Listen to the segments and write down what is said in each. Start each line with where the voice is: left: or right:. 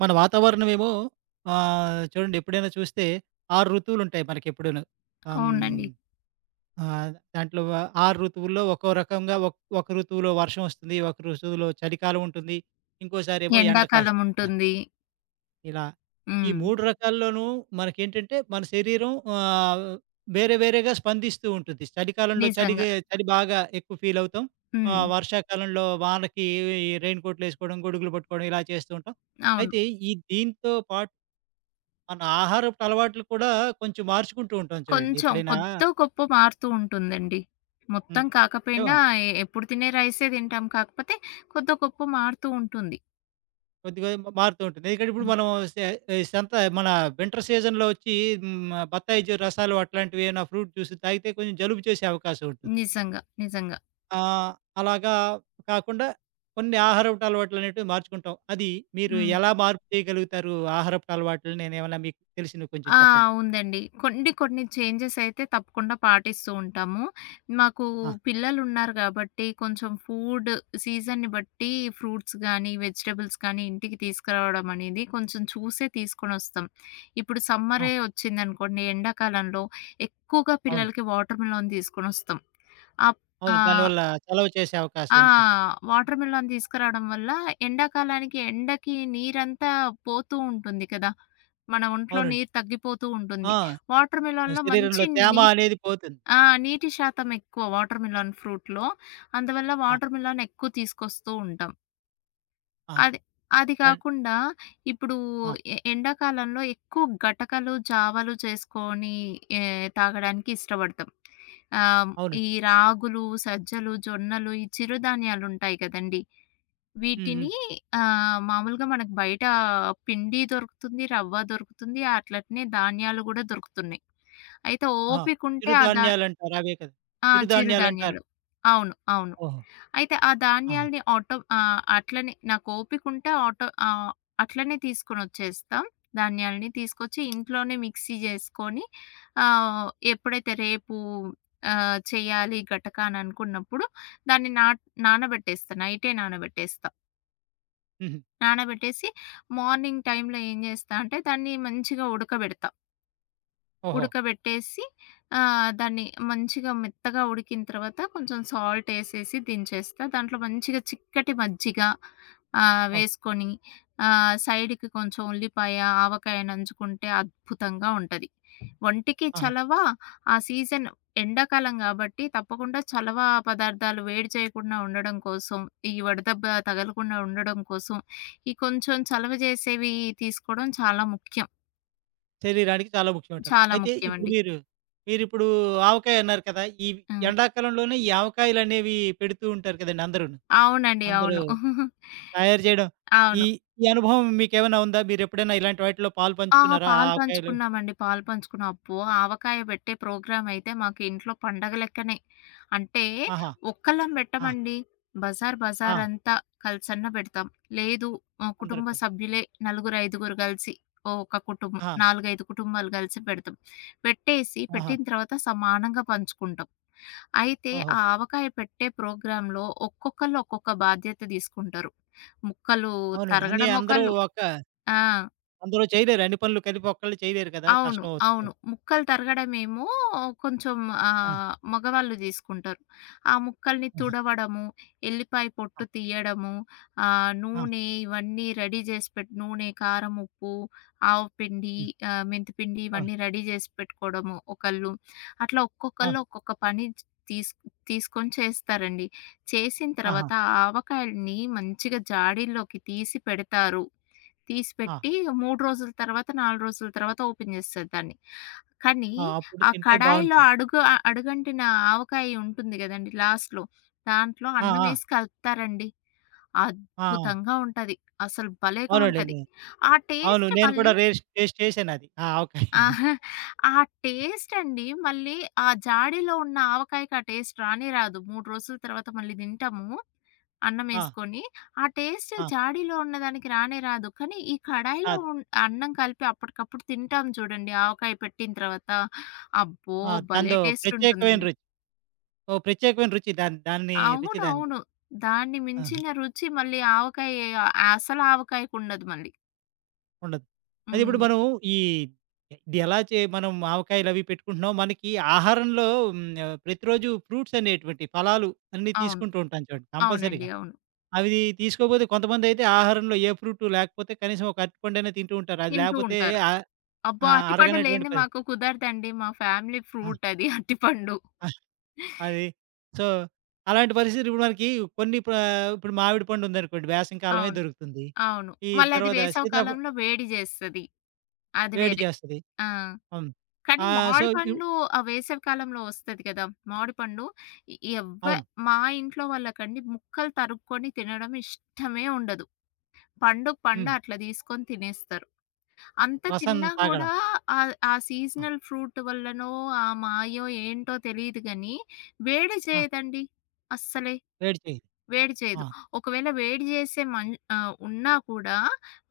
right: మన వాతావరణమేమో చూడండి ఎప్పుడైనా చూస్తే 6 ఋతువులుంటాయి మనకెప్పుడూను. ఆహ్, హ్మ్.
left: అవునండి.
right: ఆహ్, దాంట్లో 6 ఋతువుల్లో ఒక్కో రకంగా ఒక ఋతువులో వర్షం వస్తుంది. ఒక ఋతువులో చలికాలం ఉంటుంది. ఇంకోసారేమో ఎండ
left: ఎండాకాలం
right: కాస్తుంది కదా!
left: ఉంటుంది.
right: ఇలా ఈ
left: హ్మ్.
right: 3 రకాల్లోనూ మనకేంటంటే మన శరీరం వేరే వేరేగా స్పందిస్తూ ఉంటుంది. చలికాలంలో
left: నిజంగా.
right: చలిగే చలి బాగా ఎక్కువ ఫీలవుతాం.
left: హ్మ్.
right: వర్షాకాలంలో వానకి ఈ రెయిన్ కోట్‌లేసుకోవడం, గొడుగులు పట్టుకోవడం ఇలా చేస్తూ ఉంటాం.
left: అవును.
right: అయితే దీంతో పాటు మన ఆహారపు అలవాట్లు కూడా కొంచెం మార్చుకుంటూ ఉంటాం చూడండి.
left: కొంచెం
right: ఎప్పుడైనా
left: కొద్దో గొప్పో మారుతూ ఉంటుందండి. మొత్తం
right: హ్మ్. ఏమో
left: కాకపోయినా ఎప్పుడు తినే రైసే తింటాం. కాకపోతే కొద్దో గొప్పో మారుతూ ఉంటుంది.
right: కొద్దిగా మారుతూ ఉంటుంది. ఎందుకంటే ఇప్పుడు
left: హ్మ్.
right: మనం సె ఈ సంత మన వింటర్ సీజన్‌లో వచ్చి హ్మ్. బత్తాయి రసాలు అట్లాంటివి ఏమైనా ఫ్రూట్ జ్యూస్ తాగితే కొంచెం జలుబు చేసే అవకాశం ఉంటుంది.
left: నిజంగా. నిజంగా.
right: ఆహ్, అలాగా కాకుండా కొన్ని ఆహారపు అలవాట్లనేటివి మార్చుకుంటాం. అది మీరు
left: హ్మ్.
right: ఎలా మార్పు చేయగలుగుతారు? ఆహారపు అలవాట్లు నేనేమన్నా మీకు తెలిసినవి కొంచెం
left: ఆ!
right: చెప్పండి?
left: ఉందండి. కొన్ని కొన్ని చేంజెస్ అయితే తప్పకుండా పాటిస్తూ ఉంటాము. మాకు
right: ఆ!
left: పిల్లలున్నారు గాబట్టి కొంచెం ఫుడ్ సీజన్‌ని బట్టి ఫ్రూట్స్ గానీ, వెజిటబుల్స్ కానీ ఇంటికి తీసుకురావడం అనేది కొంచెం చూసే తీసుకొనొస్తాం. ఇప్పుడు
right: ఆ!
left: సమ్మరే వచ్చిందనుకోండి ఎండాకాలంలో ఎక్కువగా
right: అవును.
left: పిల్లలకి వాటర్ మిలన్ తీసుకొనొస్తాం. అప్
right: అవును.
left: ఆ!
right: దానివల్ల చలవ చేసే అవకాశం
left: ఆ!
right: ఉంటుంది.
left: వాటర్ మిలన్ తీసుకురావడం వల్ల ఎండాకాలానికి ఎండకి నీరంతా పోతూ ఉంటుంది కదా! మన ఒంట్లో
right: అవునండి.
left: నీరు తగ్గిపోతూ
right: ఆ!
left: ఉంటుంది. వాటర్ మిలన్‌లో
right: శరీరంలో
left: మంచి
right: తేమ
left: నీ
right: అనేది పోతుంది.
left: ఆ! నీటి శాతం ఎక్కువ వాటర్ మిలన్ ఫ్రూట్‌లో. అందువల్ల
right: ఆ!
left: వాటర్ మిలన్ ఎక్కువ తీసుకొస్తూ ఉంటాం.
right: ఆహా!
left: అది అది
right: అండ్
left: కాకుండా ఇప్పుడు
right: ఆ!
left: ఎండాకాలంలో ఎక్కువ గటకలు, జావలు చేసుకొని ఏ తాగడానికి ఇష్టపడతాం. ఆహ్,
right: అవునండి.
left: ఈ రాగులు, సజ్జలు, జొన్నలు ఈ చిరుధాన్యాలుంటాయి కదండీ!
right: హ్మ్. హ్మ్.
left: వీటిని మామూలుగా మనకు బయట పిండి దొరుకుతుంది, రవ్వ దొరుకుతుంది, అట్లనే ధాన్యాలు గూడా దొరుకుతున్నాయి. అయితే
right: ఆహా!
left: ఓపికుంటే ఆ దా
right: చిరుధాన్యాలంటారు అవే కదా!
left: ఆ!
right: చిరుధాన్యాలంటారు.
left: చిరుధాన్యాలు. అవును. అవును.
right: ఓహో!
left: అయితే ఆ
right: ఆహా!
left: ధాన్యాల్ని ఆటో ఆహ్, అట్లనే నాకు ఓపికుంటే అట్లనే తీసుకొనొచ్చేస్తాం. ధాన్యాల్ని తీసుకొచ్చి ఇంట్లోనే మిక్సీ జేసుకొని ఎప్పుడైతే రేపు చేయాలి గటకా అననుకున్నప్పుడు దాన్ని నా నానబెట్టేస్తా. నైటే నానబెట్టేస్తా.
right: హుహు.
left: నానబెట్టేసి మార్నింగ్ టైంలో ఏం చేస్తా అంటే దాన్ని మంచిగా ఉడకబెడతా.
right: ఓహో!
left: ఉడకబెట్టేసి దాన్ని మంచిగా మెత్తగా ఉడికిన తర్వాత కొంచెం సాల్ట్ ఎసేసి దించేస్తా. దాంట్లో మంచిగా చిక్కటి మజ్జిగ
right: అవును.
left: వేసుకొని సైడ్‌కి కొంచెం ఉల్లిపాయ, ఆవకాయ నంచుకుంటే అద్భుతంగా ఉంటది. ఒంటికి
right: ఆహా!
left: చలవ ఆ సీజన్ ఎండాకాలం కాబట్టి తప్పకుండా చలవ పదార్థాలు వేడి చేయకుండా ఉండడం కోసం, ఈ వడదెబ్బ తగలకుండా ఉండడం కోసం, ఈ కొంచెం చలవ చేసేవి తీసుకోవడం చాలా ముఖ్యం.
right: శరీరానికి చాలా ముఖ్యమంటారు.
left: చాలా
right: అయితే ఇప్పుడు
left: ముఖ్యమండి.
right: మీరు మీరిప్పుడు ఆవకాయ అన్నారు కదా! ఈ
left: ఆ!
right: ఎండాకాలంలోనే ఈ ఆవకాయలనేవి పెడుతూ ఉంటారు కదండీ అందరూను.
left: అవునండి.
right: అందరూ
left: అవును.
right: తయారు చేయడం. ఈ
left: అవును.
right: ఈ అనుభవం మీకేమైనా ఉందా? మీరెప్పుడైనా ఇలాంటి వాటిలో పాలు
left: ఆహా!
right: పంచుకున్నారా? ఆ
left: పాలు
right: ఆవకాయలు
left: పంచుకున్నామండి. పాలు పంచుకున్నాం. అబ్బో! ఆవకాయ పెట్టే ప్రోగ్రామ్ అయితే మాకు ఇంట్లో పండగ లెక్కనే. అంటే
right: ఆహా!
left: ఒక్కళ్ళం
right: ఆ!
left: పెట్టమండి. బజార్ బజార్
right: ఆ!
left: అంతా కలిసన్న పెడతాం. లేదు
right: అందరూ
left: కుటుంబ
right: కలిసి.
left: సభ్యులే నలుగురు, ఐదుగురు కలిసి ఒక కుటుంబం
right: ఆహా!
left: 4, 5 కుటుంబాలు కలిసి పెడతాం. పెట్టేసి
right: ఆహా!
left: పెట్టిన తర్వాత సమానంగా పంచుకుంటాం. అయితే
right: ఓహో!
left: ఆ ఆవకాయ పెట్టే ప్రోగ్రామ్‌లో ఒక్కొక్కళ్ళు ఒక్కొక్క బాధ్యత తీసుకుంటారు. ముక్కలు
right: అవునండి. అన్నీ
left: తరగడం
right: అందరూ
left: ఒకళ్ళు
right: ఒక
left: ఆ!
right: అందరూ చేయలేరు. అన్ని పనులు కలిపి ఒక్కళ్ళు చేయలేరు కదా!
left: అవును.
right: కష్టం
left: అవును.
right: అవుతుందేమో.
left: ముక్కలు తరగడమేమో కొంచెం
right: ఆ!
left: మగవాళ్ళు తీసుకుంటారు. ఆ ముక్కల్ని
right: ఆహా!
left: తుడవడము, ఎల్లిపాయ
right: ఆ!
left: పొట్టు తీయడము, ఆహ్,
right: ఆ!
left: నూనె ఇవన్నీ రెడీ చేసి పెట్ నూనె, కారం, ఉప్పు, ఆవు పిండి,
right: హ్మ్.
left: మెంతిపిండి
right: అవును.
left: ఇవన్నీ రెడీ చేసి పెట్టుకోవడము ఒకళ్ళు. అట్లా
right: అవును.
left: ఒక్కొక్కళ్ళు ఒక్కొక్క పని తీస్ తీసుకొని చేస్తారండి. చేసిన
right: ఆహా!
left: తర్వాత ఆ ఆవకాయలని మంచిగా జాడీల్లోకి తీసి పెడతారు. తీసి
right: ఆ!
left: పెట్టి 3 రోజుల తర్వాత, 4 రోజుల తర్వాత ఓపెన్ చేస్తది దాన్ని. కానీ
right: ఆ! అప్పుడు
left: ఆ
right: తింటే
left: కడాయిలో
right: బావుంటుంది.
left: అడుగంటిన ఆవకాయ ఉంటుంది గదండీ! లాస్ట్‌లో దాంట్లో
right: ఆ!
left: అన్నం
right: ఆ!
left: వేసి కలుపుతారండి.
right: ఆ! ఆ!
left: అద్భుతంగా ఉంటది. అసలు భలేగా
right: అవునండి.
left: ఉంటది.
right: నే
left: ఆ
right: అవును.
left: టేస్ట్
right: నేను కూడా
left: మళ్ళీ
right: రేస్ టేస్ట్ చేశానది. ఆ ఆవకాయ.
left: ఆహా! ఆ టేస్టండి మళ్ళీ ఆ జాడీలో ఉన్న ఆవకాయకి ఆ టేస్ట్ రానే రాదు. 3 రోజుల తర్వాత మళ్ళీ తింటాము
right: ఆ!
left: అన్నమేసుకొని. ఆ టేస్ట్
right: ఆ!
left: జాడీలో ఉన్నదానికి రానే రాదు. కానీ ఈ కడాయిలో
right: కాదు.
left: అన్నం కలిపి అప్పటికప్పుడు తింటాం చూడండి ఆవకాయ పెట్టిన తర్వాత. అబ్బో!
right: ఆ!
left: భలే
right: దానిదో ప్రత్యేకమైన
left: టేస్టుంటుందండి.
right: రుచి. ఓ ప్రత్యేకమైన రుచి దాన్ని రుచి
left: అవును.
right: దానిది.
left: అవును. దాన్ని
right: ఆ!
left: మించిన రుచి మళ్ళీ ఆవకాయ అసలు ఆవకాయకుండదు మళ్ళీ.
right: ఉండదు. అది ఇప్పుడు
left: హ్మ్.
right: మనం ఈ ఇది ఎలా చే మనం ఆవకాయలవి పెట్టుకుంటున్నాం. మనకి ఆహారంలో హ్మ్. ప్రతిరోజు ఫ్రూట్స్ అనేటువంటి ఫలాలు అన్నీ
left: అవును.
right: తీసుకుంటూ ఉంటాం చూడండి
left: అవునండి.
right: కంపల్సరీగా.
left: అవును.
right: అవి తీసుకోపోతే కొంతమందైతే ఆహారంలో ఏ ఫ్రూట్ లేకపోతే కనీసం ఒక అరటిపండైనా తింటూ ఉంటారు. అది
left: తింటూ
right: లేకపోతే
left: ఉంటారు.
right: ఆ!
left: అబ్బా!
right: ఆ!
left: అరటిపండు
right: అరగనటువంటి
left: లేనిది
right: పరిస్థితి.
left: మాకు కుదరదండి. మా ఫ్యామిలీ
right: ఆ!
left: ఫ్రూట్ అది అరటిపండు.
right: ఆ! అది. సో, అలాంటి పరిస్థితులు ఇప్పుడు మనకి కొన్ని ప ఇప్పుడు మామిడి పండు ఉందనుకోండి వేసవి కాలమే
left: అవును.
right: దొరుకుతుంది.
left: అవును.
right: ఈ
left: మళ్ళది
right: తర్వాత
left: వేసవి
right: సీతాఫ
left: కాలంలో వేడి జేస్తది. అది
right: వేడి
left: వేరే.
right: చేస్తది.
left: ఆ!
right: అవును.
left: కానీ
right: సో,
left: మామిడి
right: ఇవ్
left: పండ్లు ఆ వేసవి కాలంలో వస్తది గదా! మామిడి పండు ఎ ఎవ్వ
right: అవును.
left: మా ఇంట్లో వాళ్ళకండి ముక్కలు తరుక్కొని తినడం ఇష్టమే ఉండదు. పండు పండు
right: హ్మ్.
left: అట్లా తీసుకొని తినేస్తారు. అంత
right: రసం
left: తిన్నా
right: తాగడం.
left: గూడా ఆ
right: ఆ!
left: సీజనల్ ఫ్రూట్ వల్లనో, ఆ మాయో ఏంటో తెలీదు గానీ వేడి
right: ఆ!
left: చేయదండి అస్సలే.
right: వేడి చేయి.
left: వేడి
right: ఆ!
left: చేయదు. ఒకవేళ వేడి చేసే మన్ ఆహ్, ఉన్నా కూడా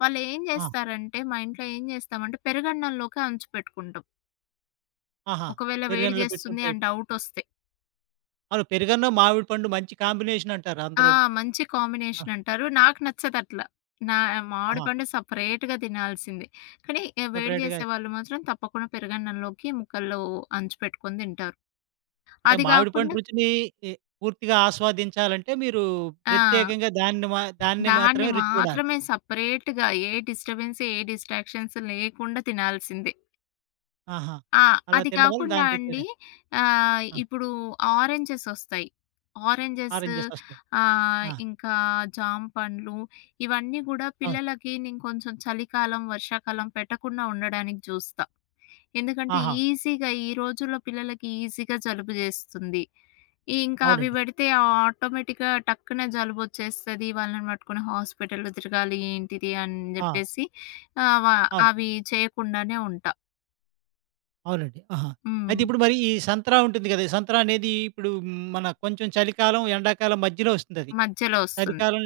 right: ఆ!
left: మా ఇంట్లో ఏం చేస్తామంటే పెరుగన్నంలోకి అంచు పెట్టుకుంటాం.
right: ఆహా!
left: ఒకవేళ వేడి
right: పెరుగన్నంలో
left: చేస్తుంది
right: పెట్టుకుంటే
left: అని డౌటొస్తే.
right: అవును. పెరుగన్నం, మామిడి పండు మంచి కాంబినేషన్ అంటారు
left: ఆ!
right: అందరూను.
left: మంచి
right: ఆ!
left: కాంబినేషన్ అంటారు. నాకు నచ్చదట్లా. నా మామిడి
right: ఆహా!
left: పండు సెపరేట్‌గా తినాల్సిందే. కానీ వేడి
right: సెపరేట్‌గా
left: చేసేవాళ్ళు మాత్రం తప్పకుండా పెరుగన్నంలోకి ముక్కల్లో అంచు పెట్టుకొని తింటారు.
right: అంటే
left: అది
right: మామిడి పండు
left: కాకుండా
right: రుచిని ఎ పూర్తిగా ఆస్వాదించాలంటే మీరు
left: ఆ!
right: ప్రత్యేకంగా దాన్ని దాన్ని
left: దాన్ని
right: మాత్రమే రుచి చూడాలి.
left: మాత్రమే సెపరేట్‌గా ఏ డిస్టర్బెన్స్, ఏ డిస్ట్రాక్షన్స్ లేకుండా తినాల్సిందే.
right: ఆహా!
left: ఆ!
right: అలా
left: అది
right: తినడం వల్ల
left: కాకుండా
right: దాని రుచి
left: అండి
right: అనేది ఆ!
left: ఇప్పుడు ఆరెంజెస్ ఒస్తాయి. ఆరెంజెస్
right: ఆరెంజెస్ వస్తాయి. ఆ!
left: ఇంకా జామ పండ్లు ఇవన్నీ గూడా
right: అవును.
left: పిల్లలకి నేను కొంచెం చలికాలం, వర్షాకాలం పెట్టకుండా ఉండడానికి జూస్తా. ఎందుకంటే
right: ఆహా!
left: ఈజీగా ఈ రోజుల్లో పిల్లలకి ఈజీగా జలుబు జేస్తుంది. ఇంకా అవి
right: అవునండి.
left: బెడితే ఆటోమేటిక్‌గా టక్కున జలుబొచ్చేస్తది. వాళ్ళని పట్టుకొని హాస్పిటల్‌లో తిరగాలి ఏంటిది అని
right: ఆ!
left: జెప్పేసి ఆహ్, వ
right: అవును.
left: అవి చేయకుండానే ఉంటా.
right: అవునండి. ఆహా! అయితే
left: హ్మ్.
right: ఇప్పుడు మరి ఈ సంత్రా ఉంటుంది కదా! ఈ సంత్రా అనేది ఇప్పుడు మన కొంచెం చలికాలం, ఎండాకాలం మధ్యలో వస్తుందది.
left: మధ్యలో ఒస్తుంది.
right: చలికాలం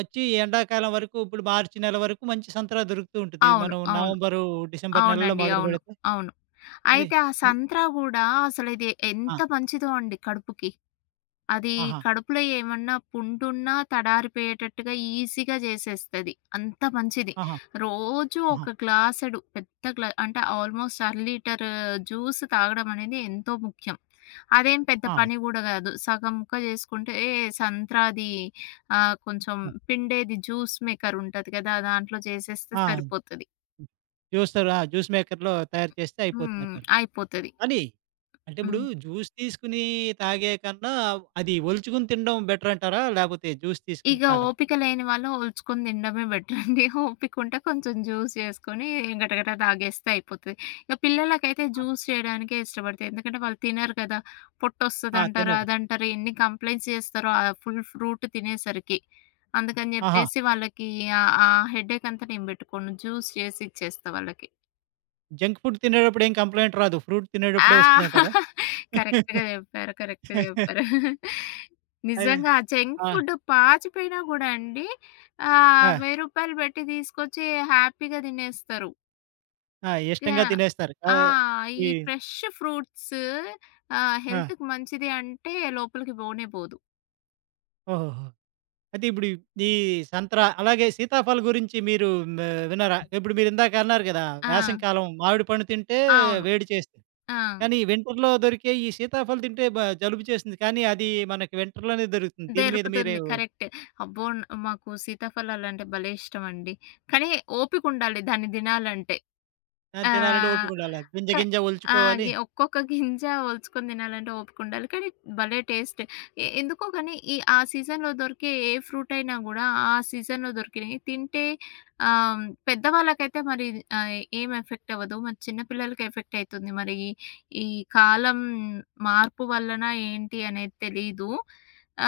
right: వచ్చి ఎండాకాలం వరకు ఇప్పుడు మార్చి నెల వరకు మంచి సంతర దొరుకుతూ ఉంటుంది.
left: అవును.
right: మనం
left: అవును.
right: నవంబరు, డిసెంబర్ నెలలో
left: అవునండి.
right: మొదలు
left: అవును.
right: పెడితే
left: అవును.
right: ఇది
left: అయితే ఆ
right: హ్మ్.
left: సంత్రా గూడా అసలిది
right: ఆ!
left: ఎంత మంచిదో అండి కడుపుకి. అది
right: ఆహా!
left: కడుపులో ఏమన్నా పుండున్నా తడారిపోయేటట్టుగా ఈజీగా జేసేస్తది. అంత మంచిది.
right: ఆహా!
left: రోజు
right: ఆహా!
left: ఒక గ్లాసుడు పెద్ద అంటే ఆల్మోస్ట్ అర లీటర్ జ్యూస్ తాగడం అనేది ఎంతో ముఖ్యం. అదేం పెద్ద
right: ఆ!
left: పని గూడా గాదు. సగం ముక్క జేసుకుంటే సంత్రాది కొంచెం
right: హ్మ్.
left: పిండేది జ్యూస్ మేకర్ ఉంటది గదా! దాంట్లో జేసేస్తే
right: ఆ!
left: సరిపోతది.
right: హ్మ్. జ్యూసర్ ఆ! జ్యూస్ మేకర్‌లో తయారు చేస్తే
left: హ్మ్.
right: అయిపోతుందంటారు.
left: అయిపోతది.
right: కానీ అంటే ఇప్పుడు
left: హ్మ్.
right: జ్యూస్ తీసుకొని తాగే కన్నా అది ఒలుచుకొని తినడం బెటర్ అంటారా? లేకపోతే జ్యూస్ తీసుకొని
left: ఇగ
right: తాగడం?
left: ఓపిక లేని వాళ్ళు ఒలుచుకొని తినడమే బెటరండి. ఓపిక ఉంటే కొంచెం జ్యూస్ చేసుకొని గటగట తాగేస్తే అయిపోతది. ఇక పిల్లలకైతే
right: ఆ!
left: జ్యూస్ చేయడానికే ఇష్టపడతాయి. ఎందుకంటే వాళ్ళు తినరు కదా!
right: ఆ!
left: పొట్టొస్తదంటారు,
right: తినరు.
left: అదంటారు ఎన్ని కంప్లెయింట్స్ చేస్తారో ఆ ఫుల్ ఫ్రూట్ తినేసరికి. అందుకని
right: ఆహా!
left: జెప్పేసి వాళ్ళకి ఆ ఆ హెడేక్ అంతా నేను బెట్టుకోను. జ్యూస్ చేసి ఇచ్చేస్తా వాళ్ళకి.
right: జంక్ ఫుడ్ తినేటప్పుడు ఏం కంప్లెయింట్ రాదు. ఫ్రూట్
left: ఆ!
right: తినేటప్పుడే వస్తుందంటారా?
left: కరెక్ట్‌గా చెప్పారు. కరెక్ట్‌గా చెప్పారు.
right: అదే.
left: నిజంగా ఆ జంక్
right: ఆ!
left: ఫుడ్ పాచిపోయినా కూడా అండి
right: ఆ!
left: ఆహ్, రూ. 1000 పెట్టి తీసుకొచ్చి హ్యాపీగా తినేస్తారు.
right: ఆ! ఇష్టంగా
left: యాహ్!
right: తినేస్తారు.
left: ఆ! ఈ
right: ఈ
left: ఫ్రెష్ ఫ్రూట్స్
right: ఆ!
left: హెల్త్‌కి మంచిది అంటే లోపలికి పోనే పోదు.
right: ఓహోహో! అయితే ఇప్పుడు ఈ సంత్రా అలాగే సీతాఫలం గురించి మీరు మ విన్నారా? ఇప్పుడు మీరిందాక అన్నారు కదా!
left: ఆ!
right: వేసవికాలం మామిడి పండు తింటే
left: అవును.
right: వేడి చేస్తుంది.
left: ఆ!
right: కానీ వింటర్‌లో దొరికే ఈ సీతాఫలం తింటే జలుబు చేస్తుంది. కానీ అది మనకి వింటర్‌లోనే దొరుకుతుంది. దీని మీద మీరు
left: దొరుకుతుంది. కరెక్ట్. అబ్బో! మాకు సీతాఫలాలంటే భలే ఇష్టమండి. కానీ ఓపికుండాలి దాన్ని తినాలంటే.
right: దాన్ని
left: ఆ!
right: తినాలంటే ఓపికుండాలి. గింజ
left: క
right: గింజ
left: ఆ!
right: ఒలుచుకోవాలి.
left: ఒక్కొక్క గింజ ఒలుచుకొని తినాలంటే ఓపికుండాలి. కానీ భలే టేస్ట్. ఎందుకో గాని ఈ ఆ సీజన్‌లో దొరికే ఏ ఫ్రూట్ అయినా గూడా ఆ సీజన్‌లో దొరికినయి తింటే పెద్దవాళ్ళకైతే మరి ఆహ్, ఏం ఎఫెక్ట్ అవ్వదు. మరి చిన్న పిల్లలకి ఎఫెక్ట్ అయితుంది. మరి ఈ కాలం మార్పు వల్లనా ఏంటి అనేది తెలీదు.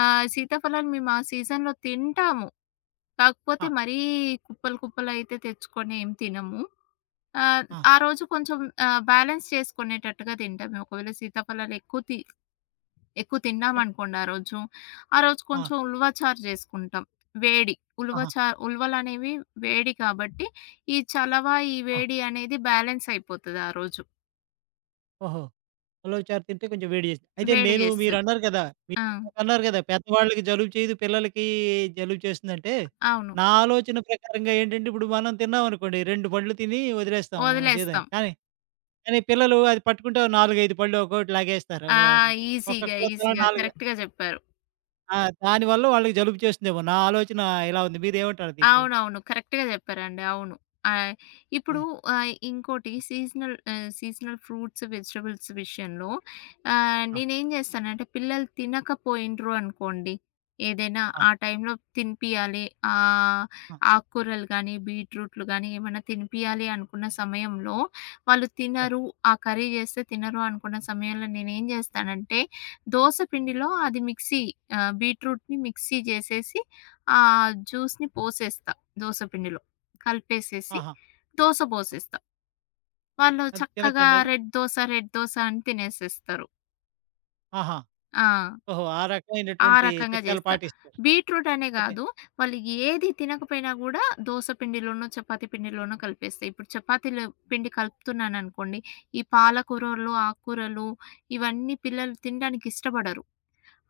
left: సీతాఫలాలు మేము ఆ సీజన్‌లో తింటాము.
right: ఆ!
left: కాకపోతే మరీ కుప్పలు కుప్పలయితే తెచ్చుకొని ఏం తినము. ఆహ్,
right: ఆ!
left: ఆ రోజు కొంచెం బ్యాలెన్స్ చేసుకునేటట్టుగా తింటాం. ఒకవేళ సీతాఫలాలు ఎక్కువ
right: అంటే
left: తిన్నామనుకోండి ఆ రోజు, ఆ రోజు
right: ఆ!
left: కొంచెం ఉలువ చారు చేసుకుంటాం. వేడి
right: ఆహా!
left: ఉలువలనేవి వేడి కాబట్టి, ఈ చలవ, ఈ
right: ఆ!
left: వేడి అనేది బ్యాలెన్స్ అయిపోతది ఆ రోజు.
right: ఓహో! ఉలవచారు చారు తింటే కొంచెం వేడి చేసింది. అయితే
left: వేడి
right: నేను
left: చేస్తది.
right: మీరన్నారు కదా!
left: ఆ!
right: మీరన్నారు కదా! పెద్దవాళ్ళకి జలుబు చేయదు, పిల్లలకి జలుబు చేస్తుందంటే,
left: అవును.
right: నా ఆలోచన ప్రకారంగా ఏంటంటే, ఇప్పుడు మనం తిన్నామనుకోండి 2 పళ్ళు తిని వదిలేస్తాం సీదా.
left: వదిలేస్తాం.
right: కానీ, కానీ పిల్లలు అది పట్టుకుంటే ఓ 4, 5 పళ్ళు ఒక్కోటి లాగేస్తారు.
left: ఆ! ఈజీగా,
right: ఒక్కొక్కళ్ళు తలా
left: ఈజీగా
right: 4
left: కరెక్ట్‌గా చెప్పారు.
right: ఆ! దానివల్ల వాళ్ళకి జలుబు చేస్తుందేమో నా ఆలోచన ఇలా ఉంది. మీరేమంటారు దీన్ని?
left: అవునవును. కరెక్ట్‌గా జెప్పారండి. అవును. ఆహ్,
right: నే
left: ఇప్పుడు ఆహ్, ఇంకోటి సీజనల్ ఆహ్, సీజనల్ ఫ్రూట్స్, వెజిటబుల్స్ విషయంలో
right: ఆ!
left: నేనేం జేస్తానంటే పిల్లలు తినకపోయిండ్రు అనుకోండి, ఏదైనా
right: ఆ!
left: ఆ టైంలో తినిపియాలి. ఆహ్,
right: ఆ!
left: ఆకుకూరలు గానీ, బీట్రూట్లు గానీ ఏమన్నా తినిపియాలి అనుకున్న సమయంలో వాళ్ళు
right: పోనీ.
left: తినరు, ఆ కర్రీ జేస్తే తినరు అనుకున్న సమయంలో నేనేం జేస్తానంటే దోస పిండిలో అది మిక్సీ ఆహ్, బీట్రూట్‌ని మిక్సీ జేసేసి ఆ జ్యూస్‌ని పోసేస్తా దోస పిండిలో. కలిపేసేసి
right: ఆహా!
left: దోస
right: ఆ,
left: పోసేస్తా. వాళ్ళు
right: అది
left: చక్కగా
right: తినొచ్చండి అది?
left: రెడ్ దోస, రెడ్ దోస అని తినేసేస్తారు.
right: ఆహా!
left: ఆ!
right: ఓహో! ఆ
left: ఆ
right: రకమైనటువంటి
left: రకంగా
right: చిట్కాలు
left: జేస్తా.
right: పాటిస్తారు.
left: బీట్రూట్ అనే గాదు. వాళ్ళు ఏది తినకపోయినా గూడా దోస పిండిలోనో, చపాతీ పిండిలోనో కలిపేస్తా. ఇప్పుడు చపాతీలు పిండి కలుపుతున్నాననుకోండి, ఈ పాలకూరలు, ఆకుకూరలు ఇవన్నీ పిల్లలు తినడానికి ఇష్టపడరు.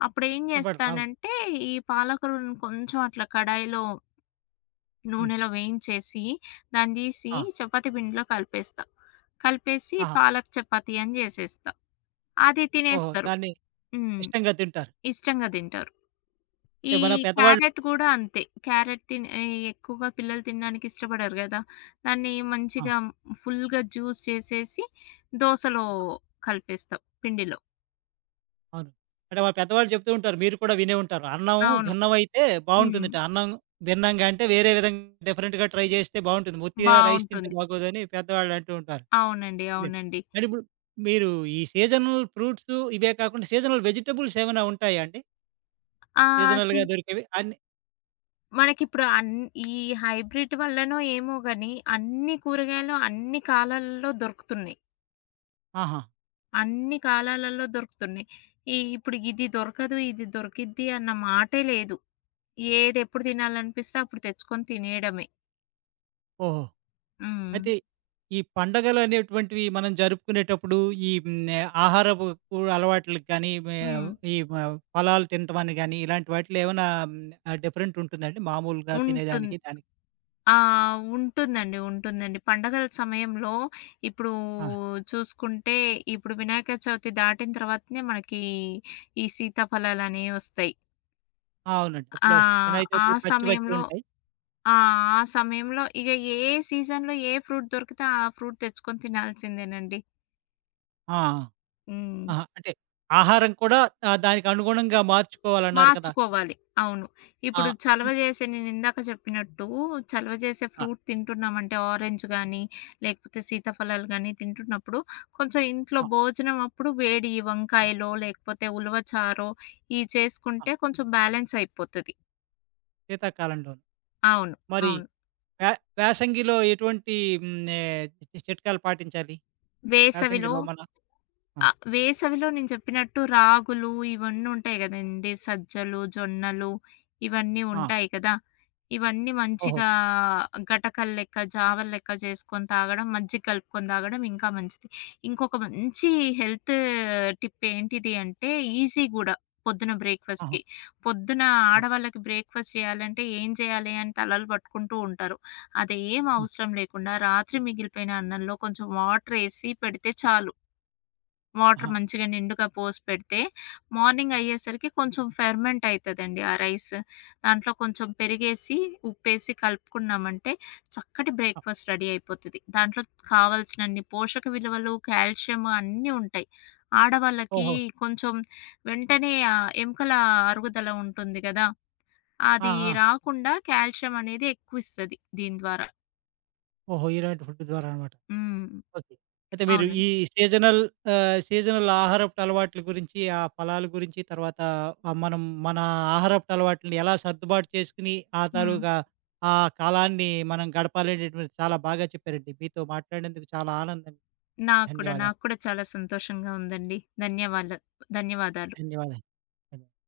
left: అప్పుడేం
right: అదే.
left: జేస్తానంటే, ఈ పాలకూరను కొంచెం అట్లా కడాయిలో
right: హ్మ్.
left: నూనెలో వేయించేసి, దాన్ని తీసి
right: ఆ!
left: చపాతీ పిండిలో కలిపేస్తా. కలిపేసి
right: ఆహా!
left: పాలక్ చపాతీ అని జేసేస్తా. అది
right: ఓహో!
left: తినేస్తారు.
right: దాన్ని
left: హ్మ్.
right: ఇష్టంగా తింటారు.
left: ఇష్టంగా తింటారు.
right: అంటే
left: ఈ
right: మన పెద్దవాళ్ళు
left: క్యారట్ గూడా అంతే. క్యారట్ తిన్ ఈ ఎక్కువగా పిల్లలు తినడానికి ఇష్టపడరు గదా! దాన్ని
right: ఆ!
left: మంచిగా ఫుల్‌గా జ్యూస్ చేసేసి దోసలో కలిపేస్తాం పిండిలో.
right: అవును. అంటే మన పెద్దవాళ్ళు చెప్తూ ఉంటారు. మీరు కూడా వినే ఉంటారు. అన్నం
left: అవును.
right: భిన్నమైతే
left: హ్మ్.
right: బావుంటుందట. అన్నం భిన్నంగా అంటే వేరే విధంగా డిఫరెంట్‌గా ట్రై చేస్తే బావుంటుంది. ఉత్తిగా రైస్ తింటే
left: బావుంటుంది.
right: బాగోదని పెద్దవాళ్ళు అంటూ ఉంటారు.
left: అవునండి.
right: ఇదే.
left: అవునండి.
right: మరి ఇప్పుడు మీరు ఈ సీజనల్ ఫ్రూట్స్ ఇవే కాకుండా సీజనల్ వెజిటబుల్స్ ఏమైనా ఉంటాయా అండి?
left: ఆ! సి
right: సీజనల్‌గా దొరికేవి అన్ని
left: మనకిప్పుడు అన్ ఈ హైబ్రిడ్ వల్లనో ఏమో గాని, అన్ని
right: ఆ!
left: కూరగాయలు అన్ని కాలాలలో దొరుకుతున్నాయి.
right: ఆహా!
left: అన్ని కాలాలలో దొరుకుతున్నాయి. ఇప్పుడు ఇది దొరకదు, ఇది దొరికిద్ది అన్న మాటే లేదు. ఏదెప్పుడు తినాలనిపిస్తే అప్పుడు తెచ్చుకొని తినేయడమే.
right: ఓహో!
left: హ్మ్.
right: అయితే ఈ పండగలు అనేటువంటివి మనం జరుపుకునేటప్పుడు ఈ మ్, ఆహారపు కూడా అలవాట్లకు కానీ మే-
left: హ్మ్.
right: ఈ మ, ఫలాలు తినటానికి కానీ ఇలాంటి వాటిలో ఏమైనా డిఫరెంట్ ఉంటుందండి మామూలుగా
left: ఉంటుం
right: తినేదానికి దానికి
left: ఆ! ఉంటుందండి. ఉంటుందండి. పండగల సమయంలో ఇప్పుడు
right: ఆ,
left: చూసుకుంటే, ఇప్పుడు వినాయక చవితి దాటిన తర్వాతనే మనకి ఈ సీతాఫలాలనేవి వస్తాయి.
right: ఆ, అవునండి
left: ఆ!
right: అప్పుడే వస్తాయి వినాయక
left: ఆ
right: చవితికి పచ్చి పచ్చి
left: సమయంలో
right: ఉంటాయి
left: ఆ! ఆ సమయంలో ఇగ ఏ సీజన్‌లో ఏ ఫ్రూట్ దొరికితే ఆ ఫ్రూట్ తెచ్చుకొని తినాల్సిందేనండి.
right: ఆ,
left: హ్మ్.
right: ఆహా, అంటే ఆహారం కూడా ఆ, దానికి అనుగుణంగా మార్చుకోవాలన్నారు కదా
left: మార్చుకోవాలి. అవును.
right: ఆ,
left: ఇప్పుడు చలవ చేసే నేనిందాక చెప్పినట్టు చలవ చేసే
right: ఆ,
left: ఫ్రూట్ తింటున్నామంటే ఆరెంజ్ గానీ, లేకపోతే సీతాఫలాలు గానీ తింటున్నప్పుడు కొంచెం ఇంట్లో
right: ఆ,
left: భోజనం అప్పుడు వేడి ఈ వంకాయలో, లేకపోతే ఉలవ చారో ఇయి
right: ఆ,
left: చేసుకుంటే కొంచెం బ్యాలెన్స్ అయిపోతది.
right: శీతాకాలంలో
left: అవును.
right: మరి
left: అవును.
right: వే- వేసంగిలో ఎటువంటి మ్, ఏ, చిట్కాలు పాటించాలి
left: వేసవిలో
right: వేసంగిలో మన ఆ,
left: ఆ! వేసవిలో నేను చెప్పినట్టు రాగులు ఇవన్నీ ఉంటాయి గదండీ! సజ్జలు, జొన్నలు ఇవన్నీ
right: ఆ,
left: ఉంటాయి కదా! ఇవన్నీ
right: ఓహో
left: మంచిగా గటకలు లెక్క, జావలు లెక్క చేసుకొని తాగడం, మజ్జిగ కలుపుకొని తాగడం ఇంకా మంచిది. ఇంకొక మంచి హెల్త్ టిప్ ఏంటిది అంటే ఈజీ గూడా పొద్దున
right: ఆహా!
left: బ్రేక్‌ఫాస్ట్‌కి. పొద్దున
right: ఆ!
left: ఆడవాళ్ళకి బ్రేక్‌ఫాస్ట్ చేయాలంటే ఏం చేయాలి అని తలలు పట్టుకుంటూ ఉంటారు. అదేం
right: హ్మ్.
left: అవసరం లేకుండా రాత్రి మిగిలిపోయిన అన్నంలో కొంచెం వాటర్ ఏసి పెడితే చాలు. వాటర్
right: ఆహా!
left: మంచిగా నిండుగా పోసి పెడితే, మార్నింగ్ అయ్యేసరికి కొంచెం ఫెర్మెంట్ అయితదండి ఆ రైస్. దాంట్లో కొంచెం పెరిగేసి, ఉప్పేసి కలుపుకున్నామంటే చక్కటి
right: ఆ!
left: బ్రేక్‌ఫాస్ట్ రెడీ అయిపోతది. దాంట్లో కావాల్సినన్ని పోషక విలువలు, కాల్షియం అన్నీ ఉంటాయి. ఆడవాళ్ళకి
right: ఓహో!
left: కొంచెం వెంటనే ఎముకల అరుగుదల ఉంటుంది గదా!
right: ఆ!
left: అది
right: ఆ!
left: రాకుండా కాల్షియం అనేది ఎక్కువిస్తది దీని ద్వారా.
right: ఓహో! ఇలాంటి ఫుడ్ ద్వారా అన్నమాట.
left: హ్మ్.
right: ఓకే. అయితే మీరు ఈ
left: అవునండి.
right: సీజనల్ సీజనల్ ఆహారపు అలవాట్ల గురించి, ఆ ఫలాల గురించి, తర్వాత మనం మన ఆహారపు అలవాట్లని ఎలా సర్దుబాటు చేసుకొని, ఆ
left: హ్మ్.
right: తాలూకా ఆ కాలాన్ని మనం గడపాలనేటువంటిది చాలా బాగా చెప్పారండి. మీతో మాట్లాడినందుకు చాలా ఆనందం.
left: నాకు కూడా.
right: ధన్యవాదాలు.
left: నాకు కూడా చాలా సంతోషంగా ఉందండి. ధన్యవాల ధన్యవాదాలు.
right: ధన్యవాదాలు. ధన్యవాదాలు.